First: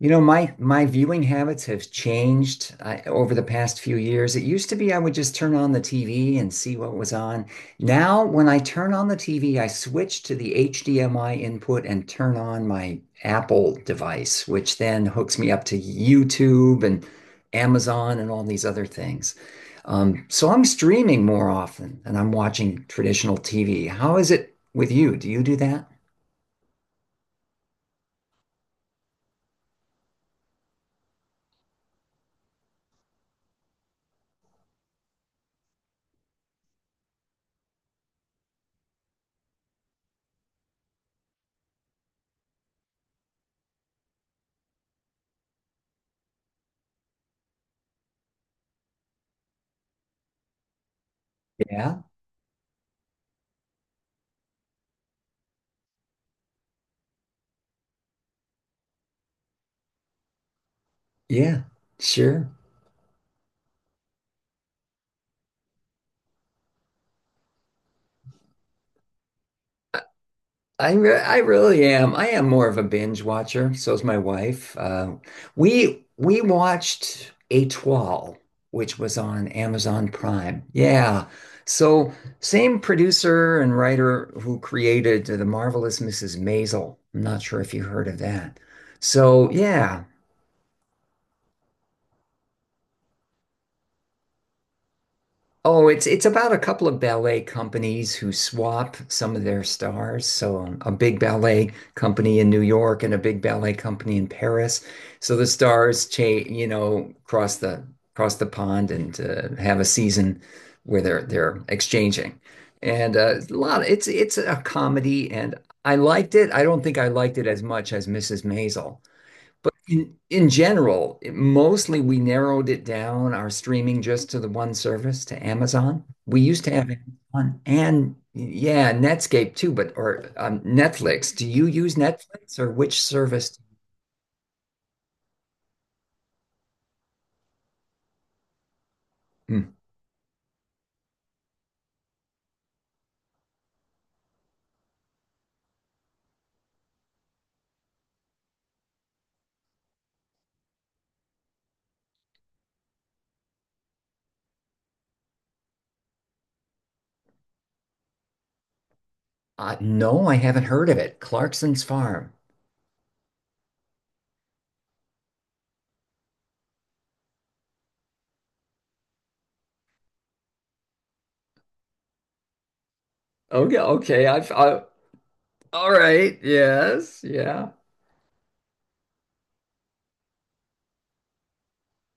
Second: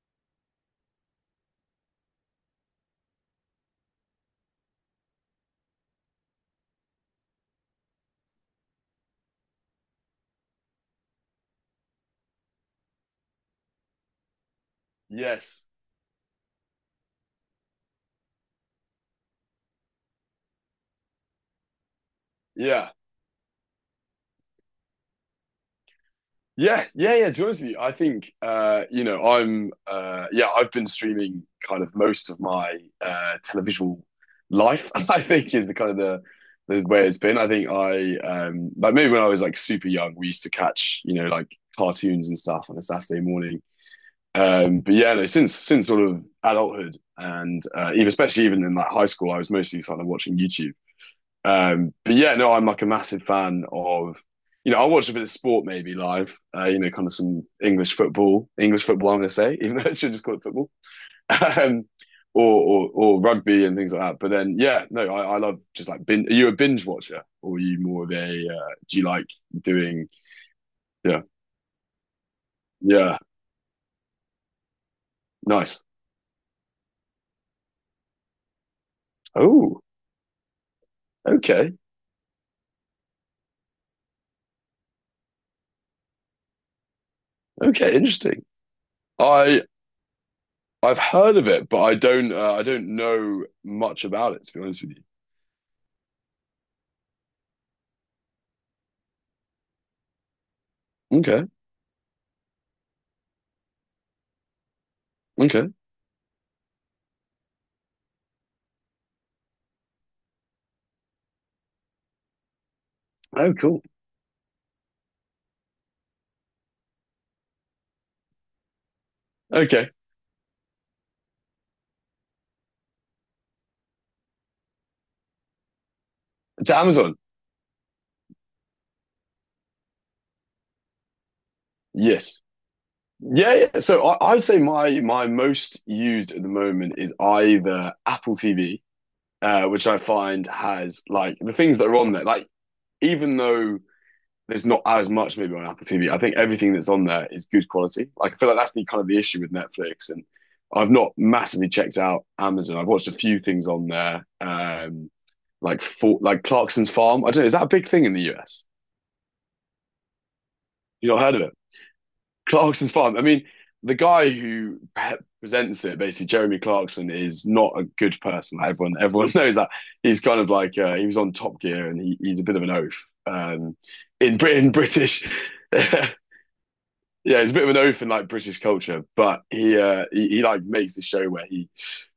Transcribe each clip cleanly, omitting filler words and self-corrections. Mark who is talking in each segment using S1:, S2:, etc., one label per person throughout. S1: You know, my viewing habits have changed over the past few years. It used to be I would just turn on the TV and see what was on. Now, when I turn on the TV, I switch to the HDMI input and turn on my Apple device, which then hooks me up
S2: Yes.
S1: to YouTube and Amazon and all these other things. So I'm streaming more often and I'm watching
S2: Yeah.
S1: traditional TV. How is it with you? Do you do that?
S2: Yeah. Yeah. Yeah. To be honest with you, I think I'm I've been streaming kind of most of my televisual life, I think is the kind of the way it's been. I think I like maybe when I was like super young, we used to catch, you know, like cartoons and stuff on a Saturday morning. But yeah, no, since sort of adulthood and even especially even in like high school, I was mostly kind of watching YouTube.
S1: Yeah,
S2: But yeah, no, I'm like a massive fan of, you know, I watch a bit of sport maybe live, you know, kind of some English football, I'm going to say, even though I should just call it football,
S1: yeah,
S2: um, or,
S1: sure.
S2: or or rugby and things like that. But then, yeah, no, I love just like bin. Are you a binge watcher or are you more of a, do you like doing,
S1: I re
S2: yeah,
S1: I really am. I am more of a
S2: yeah,
S1: binge watcher. So is my wife. Uh,
S2: nice.
S1: we we watched Étoile, which was on
S2: Oh,
S1: Amazon Prime. Yeah.
S2: okay,
S1: So same producer and writer who created The Marvelous Mrs. Maisel. I'm not sure if you
S2: okay,
S1: heard of
S2: interesting.
S1: that. So,
S2: I,
S1: yeah.
S2: I've heard of it, but I don't know much about it, to be honest with
S1: Oh, it's about a couple of ballet companies who swap some of their stars. So a
S2: you.
S1: big
S2: Okay,
S1: ballet company in New York and a big ballet company in Paris. So the
S2: okay.
S1: stars cha you know, cross the cross the pond and have a season where they're exchanging. And
S2: Oh,
S1: a lot
S2: cool.
S1: it's a comedy and I liked it. I don't think I liked it as much as Mrs. Maisel. But
S2: Okay.
S1: in general, mostly we narrowed it down our streaming just to the one service, to Amazon. We used to
S2: To
S1: have
S2: Amazon.
S1: Amazon and, yeah, Netscape too, but or Netflix. Do you use
S2: Yes.
S1: Netflix or which
S2: Yeah,
S1: service?
S2: yeah. So I'd say my my most used at the moment is either Apple TV,
S1: Hmm.
S2: which I find has like the things that are on there. Like even though there's not as much maybe on Apple TV, I think everything that's on there is good quality. Like I feel like that's the kind of the issue with Netflix, and I've not massively checked out Amazon. I've watched a few things on there, like for like Clarkson's Farm. I don't know. Is that a big thing in the US?
S1: No, I haven't heard of
S2: You
S1: it.
S2: not heard of it?
S1: Clarkson's Farm.
S2: Clarkson's fun. I mean, the guy who presents it, basically Jeremy Clarkson, is not a good person. Like, everyone knows that. He's kind of like he was on Top Gear, and he's a bit of an oaf
S1: Okay, okay.
S2: in Britain, British.
S1: All
S2: Yeah,
S1: right. Yes,
S2: he's a bit of
S1: yeah.
S2: an oaf in like British culture, but he, he like makes this show where he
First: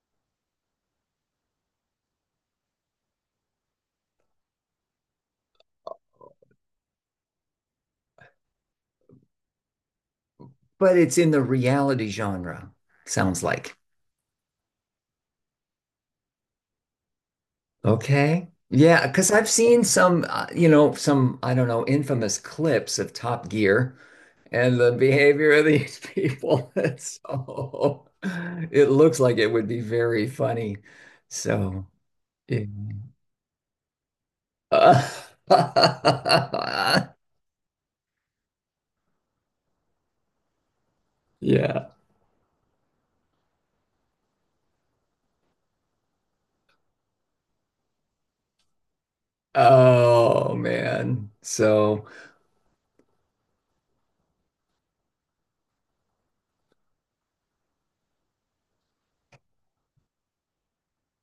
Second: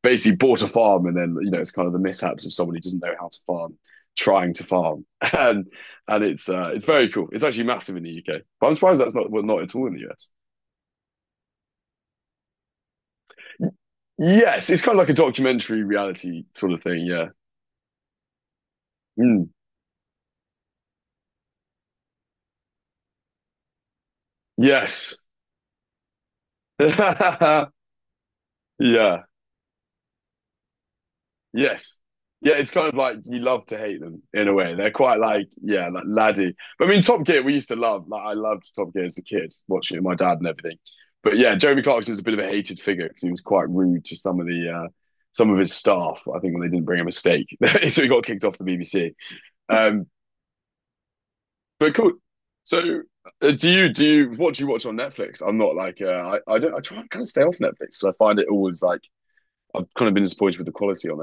S2: basically bought a farm, and then you know it's kind of the mishaps of someone who doesn't know how to farm trying to farm, and it's very cool. It's actually massive in the UK, but I'm surprised that's not well, not at all in the US.
S1: But it's in the reality genre, sounds like.
S2: Yes, it's kind of like a documentary reality sort of thing. Yeah.
S1: Okay. Yeah, because
S2: Mm.
S1: I've seen some, I don't know, infamous clips of Top Gear and the
S2: Yes.
S1: behavior of these people. So it looks
S2: Yeah.
S1: like it would be very funny. So,
S2: Yes. Yeah,
S1: yeah.
S2: it's kind of like you love to hate them in a way. They're quite like, yeah, like laddie. But I mean, Top Gear, we used to love. Like, I loved Top Gear as a kid, watching it with my dad and everything. But yeah, Jeremy
S1: Yeah.
S2: Clarkson's a bit of a hated figure because he was quite rude to some of the some of his staff. I think when they didn't bring him a steak, so he got kicked off the BBC. Um,
S1: Oh, man.
S2: But
S1: So.
S2: cool. So, do you what do you watch on Netflix? I'm not like I don't I try and kind of stay off Netflix because I find it always like I've kind of been disappointed with the quality on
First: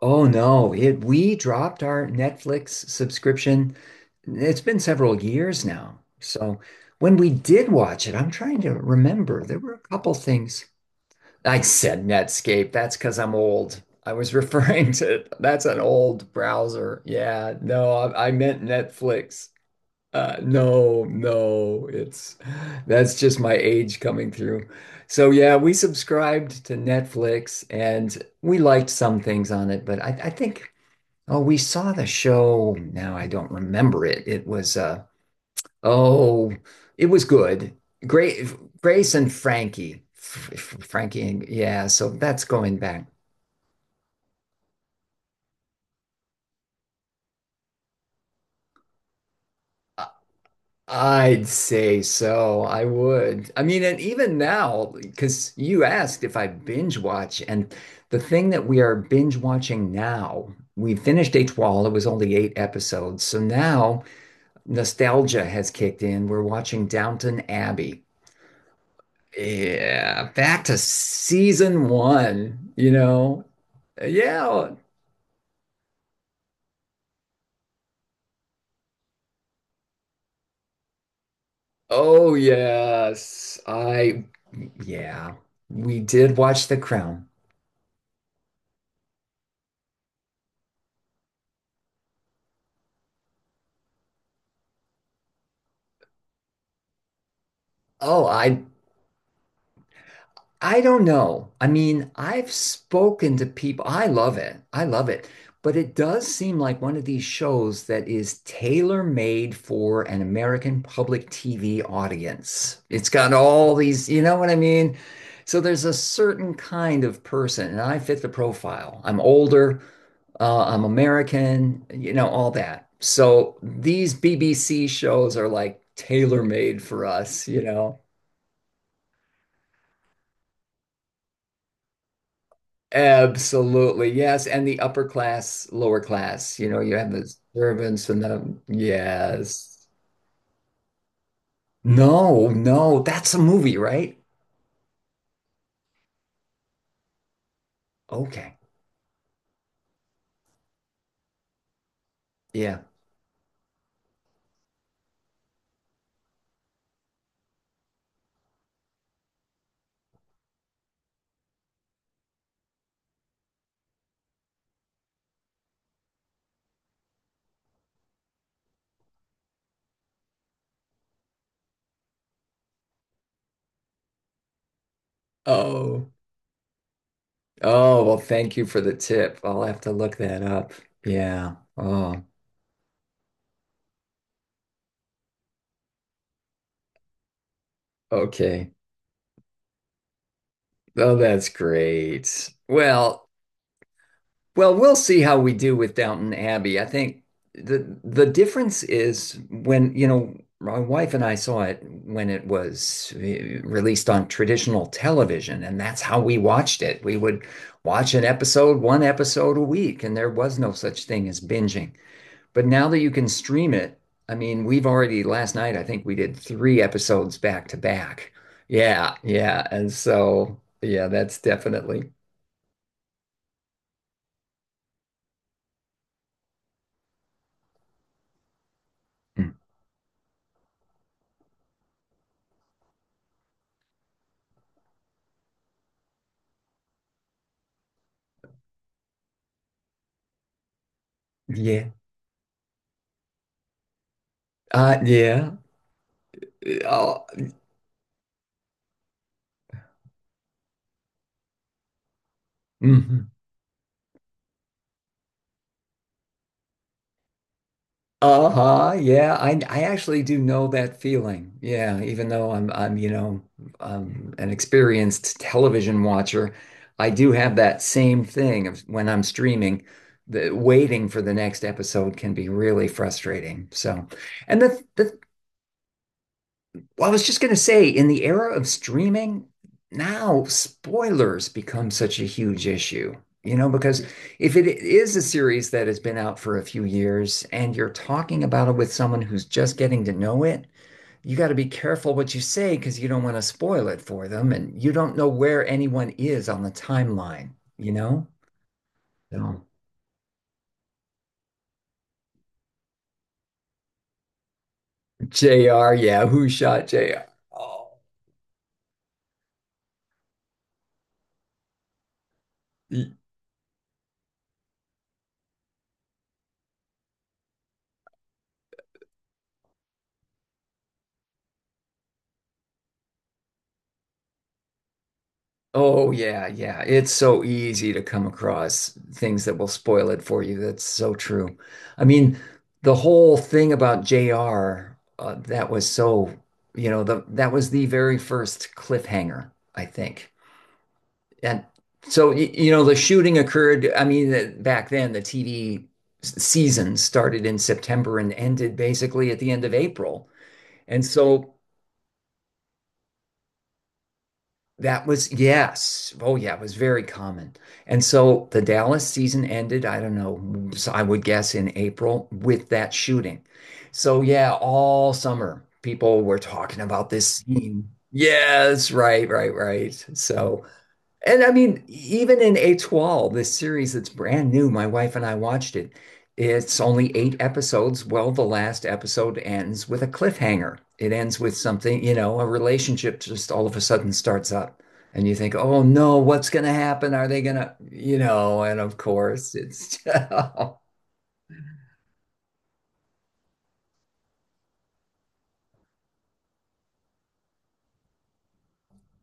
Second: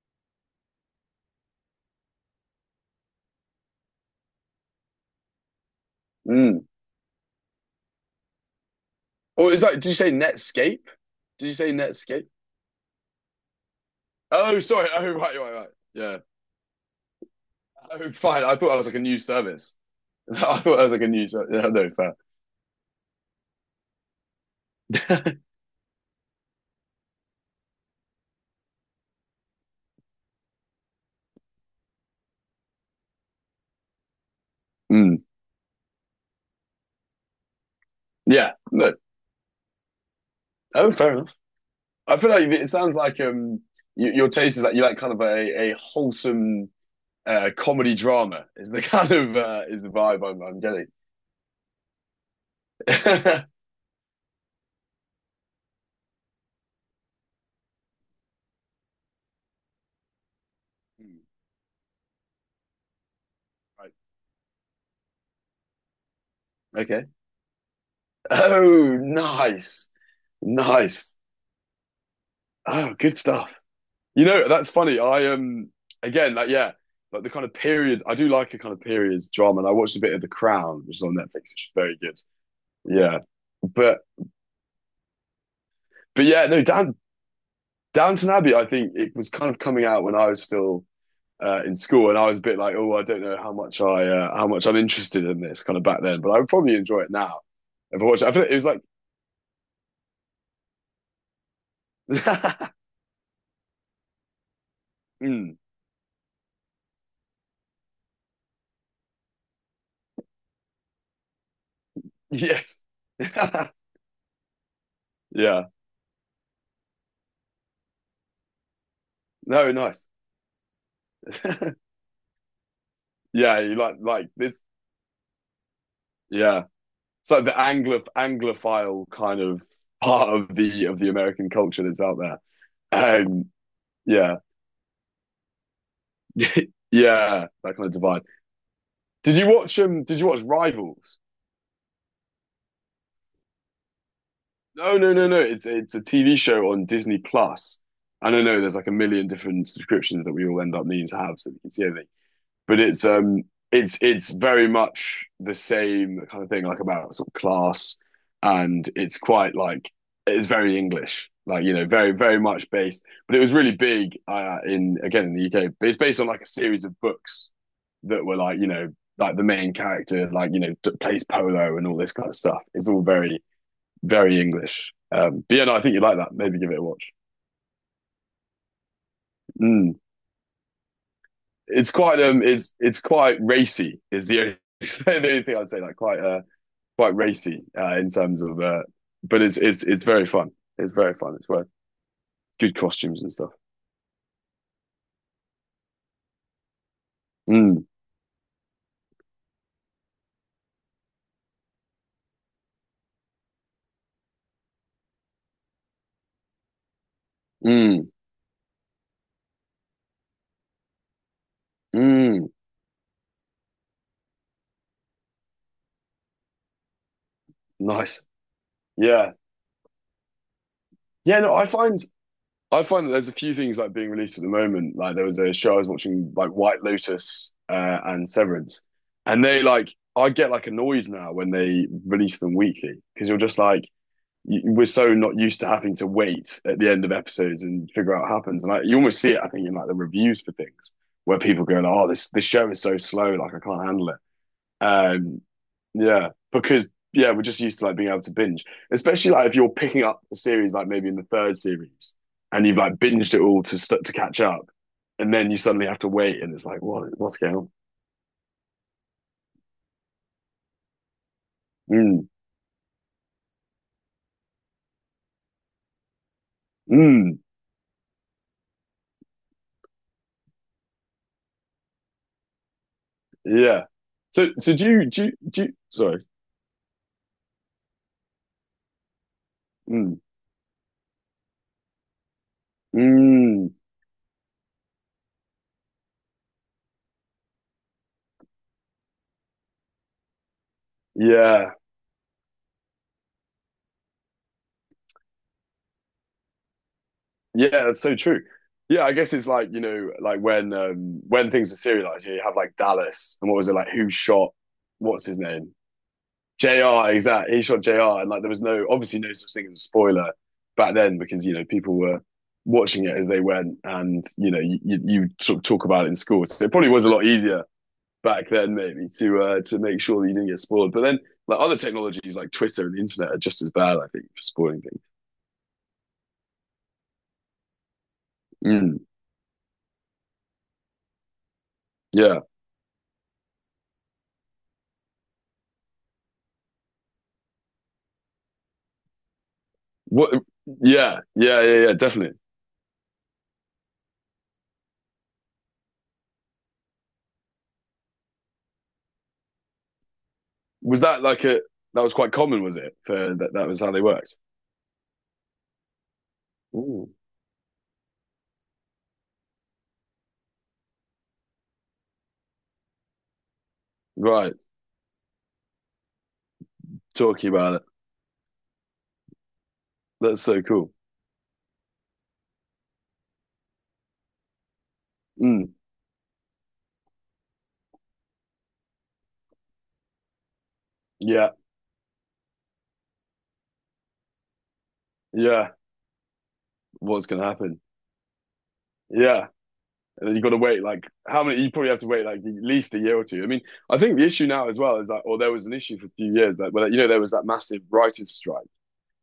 S1: Oh, no, it we dropped our Netflix subscription. It's been several years now.
S2: there.
S1: So
S2: Mm.
S1: when we did watch it, I'm trying to remember.
S2: Or
S1: There
S2: is
S1: were
S2: that?
S1: a
S2: Did you say
S1: couple things.
S2: Netscape? Did you
S1: I
S2: say
S1: said
S2: Netscape?
S1: Netscape. That's because I'm old. I was
S2: Oh, sorry.
S1: referring
S2: Oh,
S1: to,
S2: right, right,
S1: that's
S2: right.
S1: an
S2: Yeah.
S1: old browser. Yeah, no,
S2: Oh,
S1: I
S2: fine. I
S1: meant
S2: thought that was like a new
S1: Netflix.
S2: service. I thought that was like
S1: No,
S2: a new service. Yeah,
S1: no,
S2: no, fair.
S1: it's that's just my age coming through. So, yeah, we subscribed to Netflix and we liked some things on it, but I think. Oh, we saw the show. Now I don't remember it. It was uh
S2: Mm.
S1: oh, it was good.
S2: Yeah.
S1: Great
S2: No.
S1: Grace and Frankie.
S2: Oh, fair
S1: Frankie
S2: enough.
S1: and, yeah, so
S2: I feel like
S1: that's
S2: it
S1: going
S2: sounds
S1: back.
S2: like y- your taste is like you like kind of a wholesome comedy drama is the kind of is the
S1: I-
S2: vibe I'm getting.
S1: I'd say so. I would. I mean, and even now, because you asked if I binge watch, and the thing that we are binge watching now, we finished H Wall. It was only eight episodes. So
S2: Right.
S1: now nostalgia has kicked in. We're watching
S2: Okay.
S1: Downton Abbey.
S2: Oh, nice,
S1: Yeah, back to
S2: nice.
S1: season one, you
S2: Oh, good
S1: know.
S2: stuff. You know, that's
S1: Yeah.
S2: funny. I again, like yeah, like the kind of period. I do like a kind of periods drama, and I watched a bit of The Crown, which is on Netflix, which is very good.
S1: Oh,
S2: Yeah,
S1: yes.
S2: but
S1: Yeah, we
S2: but
S1: did
S2: yeah, no,
S1: watch The
S2: Down,
S1: Crown.
S2: Downton Abbey. I think it was kind of coming out when I was still in school, and I was a bit like, oh, I don't know how much I how much I'm interested in this kind of back then, but I would probably enjoy it now if I watched
S1: Oh,
S2: it. I feel like it
S1: I
S2: was like,
S1: I don't know. I mean, I've spoken to people. I love it. I love it.
S2: mm,
S1: But it does seem like one of these shows that is tailor-made for an American public TV audience.
S2: yes,
S1: It's got all these, you know what I mean? So
S2: yeah,
S1: there's a certain kind of person, and I fit the profile. I'm
S2: no,
S1: older,
S2: nice,
S1: I'm American, all that. So
S2: yeah, you
S1: these
S2: like this,
S1: BBC shows are like
S2: yeah.
S1: tailor-made for
S2: It's like
S1: us,
S2: the
S1: you
S2: Anglo
S1: know?
S2: Anglophile kind of part of the American culture that's out there. Um,
S1: Absolutely,
S2: yeah,
S1: yes. And the upper class, lower class, you have the
S2: yeah, that kind of
S1: servants
S2: divide. Did you watch
S1: yes.
S2: um? Did you watch Rivals?
S1: No, no, that's a movie, right?
S2: No, no, no, no. It's a TV show on Disney Plus. I don't
S1: Okay.
S2: know. There's like a million different subscriptions that we all end up needing to have so that we can see everything.
S1: Yeah.
S2: But it's very much the same kind of thing, like about sort of class, and it's quite like it's very English, like you know, very much based. But it was really big in again in the UK. But it's based on like a series of books that were like you know like the main character like you know d- plays polo and all this kind of stuff. It's all very very English. But yeah, no, I think you
S1: Oh,
S2: like that. Maybe give it a watch.
S1: oh, well, thank you for the tip. I'll have to
S2: Mm.
S1: look that up. Yeah. Oh,
S2: It's quite racy. Is the only, the only thing I'd say like quite quite racy in terms of
S1: okay.
S2: but it's very fun. It's very
S1: Oh,
S2: fun. It's
S1: that's
S2: worth
S1: great.
S2: good costumes
S1: Well,
S2: and stuff.
S1: We'll see how we do with Downton Abbey. I think
S2: Mm,
S1: the difference is, when, my wife and I saw it when it was released on traditional television, and that's how we watched it. We would
S2: mm,
S1: watch an episode, one episode a week, and there was no such thing as binging.
S2: mm.
S1: But now that you can stream it, I mean, we've already last night, I think we did three episodes back to
S2: Nice.
S1: back. Yeah,
S2: Yeah.
S1: yeah. And so, yeah, that's
S2: Yeah, no,
S1: definitely.
S2: I find that there's a few things like being released at the moment. Like there was a show I was watching, like White Lotus and Severance, and
S1: Mm.
S2: they like I get like annoyed now when they release them weekly because you're just like we're so not used to having to wait at the end of episodes and figure out what happens. And like you almost see it, I think, in like the reviews for things where people go, like,
S1: Yeah.
S2: "Oh, this show is so slow, like I can't handle it." Um,
S1: Yeah.
S2: yeah, because
S1: Oh.
S2: yeah, we're just used to like being able to binge, especially like if you're picking up a series like maybe in the third series and you've like
S1: Hmm.
S2: binged it all to catch up, and then you suddenly have to wait, and it's like, what what's going on?
S1: Uh-huh. Yeah, I actually do know that feeling. Yeah,
S2: Mm,
S1: even though I'm, an experienced television watcher, I do
S2: mm,
S1: have that same thing of when I'm streaming, the waiting for the next episode can be really frustrating.
S2: yeah.
S1: So,
S2: So
S1: and
S2: so
S1: the
S2: sorry.
S1: Well, I was just going to say, in the era of streaming,
S2: Mm,
S1: now spoilers become such a huge issue. You know,
S2: mm,
S1: because if it is a series that has been out for a few years and you're talking about it with someone who's just getting to know it, you got to be
S2: yeah,
S1: careful what you say because you don't want to spoil it for them and you don't know where anyone is on the timeline,
S2: yeah.
S1: you
S2: That's so
S1: know?
S2: true. Yeah, I guess it's
S1: So,
S2: like you know like when things are serialized, you, know, you have like Dallas and what was it like? Who shot? What's his name?
S1: JR, yeah, who shot
S2: JR,
S1: JR?
S2: exactly. He shot
S1: Oh.
S2: JR, and like there was no, obviously, no such thing as a spoiler back then because you know people were watching it as they went, and you know you sort of talk about it in school, so it probably was a lot easier back then maybe to make sure that you didn't get spoiled. But then like other technologies like Twitter and the internet are just as bad, I think, for spoiling things.
S1: Oh, yeah, yeah. It's so easy to come across
S2: Mm,
S1: things that will spoil it for you. That's so true. I mean,
S2: yeah.
S1: the whole thing about JR, that was so, you know, the that was the very first cliffhanger, I
S2: What?
S1: think.
S2: Yeah, yeah,
S1: And
S2: yeah, yeah.
S1: so,
S2: Definitely.
S1: the shooting occurred. I mean, back then the TV season started in September and ended basically at the end of April.
S2: Was
S1: And
S2: that like
S1: so.
S2: a that was quite common? Was it for that? That was how they worked.
S1: That was, yes. Oh, yeah, it was very
S2: Ooh.
S1: common. And so the Dallas season ended, I don't know, so I would guess in April with that shooting. So, yeah,
S2: Right.
S1: all summer people were talking about this
S2: Talking about it.
S1: scene. Yes, right, right, right.
S2: That's so
S1: So,
S2: cool.
S1: and I mean, even in A12, this series that's brand new, my wife and I
S2: Mm.
S1: watched it. It's only eight episodes. Well, the last episode ends with a cliffhanger. It ends
S2: Yeah,
S1: with something, a relationship just all of a sudden starts up. And you think,
S2: yeah.
S1: oh, no, what's going to happen?
S2: What's
S1: Are they
S2: gonna
S1: going to,
S2: happen?
S1: and of
S2: Yeah,
S1: course it's,
S2: and then you got to wait like how many? You probably have to wait like at least a year or two. I mean, I think the issue now as well is that, or there was an issue for a few years that, well, you know, there was that massive writers' strike,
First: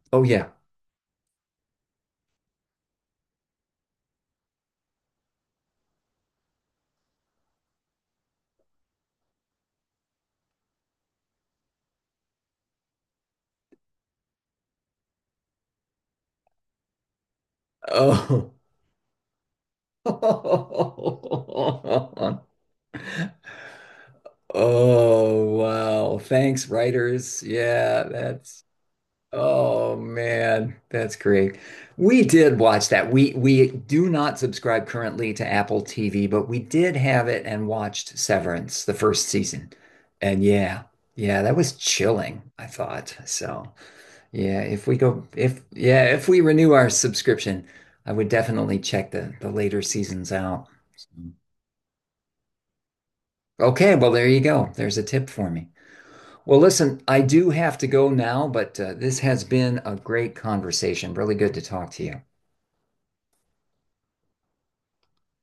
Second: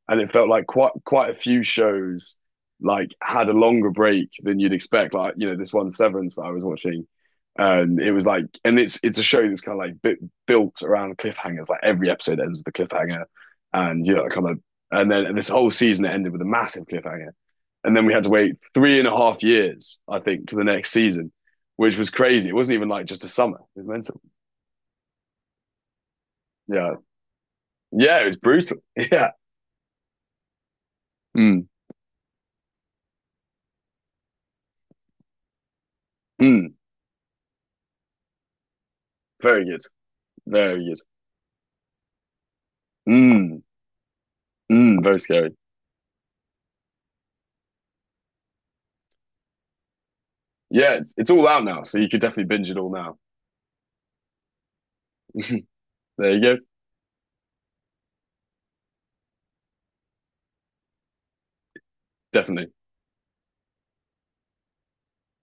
S2: and
S1: oh,
S2: it
S1: yeah.
S2: felt like quite a few shows like had a longer break than you'd expect. Like you know, this one Severance that I was watching, and it was like, and it's a show that's kind of like bit built around cliffhangers. Like every episode ends with a cliffhanger, and you know, kind of, and then and this whole season it ended with a massive cliffhanger. And then we had to
S1: Oh.
S2: wait three and a half years, I think, to the next season, which was crazy. It wasn't even like just a summer. It was mental.
S1: Oh, wow. Thanks,
S2: Yeah.
S1: writers. Yeah,
S2: Yeah, it was
S1: that's.
S2: brutal. Yeah.
S1: Oh, man, that's great.
S2: Mm,
S1: We did watch that. We do not subscribe currently to Apple TV, but we
S2: mm.
S1: did have it and watched Severance, the first
S2: Very
S1: season.
S2: good.
S1: And
S2: Very
S1: yeah,
S2: good.
S1: yeah, that was chilling, I thought.
S2: Mm,
S1: So, yeah, if we
S2: mm. Very
S1: go
S2: scary.
S1: if yeah, if we renew our subscription, I would definitely check the later seasons out.
S2: Yeah, it's all out now. So you could definitely binge it all now.
S1: Okay, well, there you go. There's a tip for me.
S2: There you go.
S1: Well, listen, I do have to go now, but this has been a great conversation. Really good to talk to you.
S2: Definitely.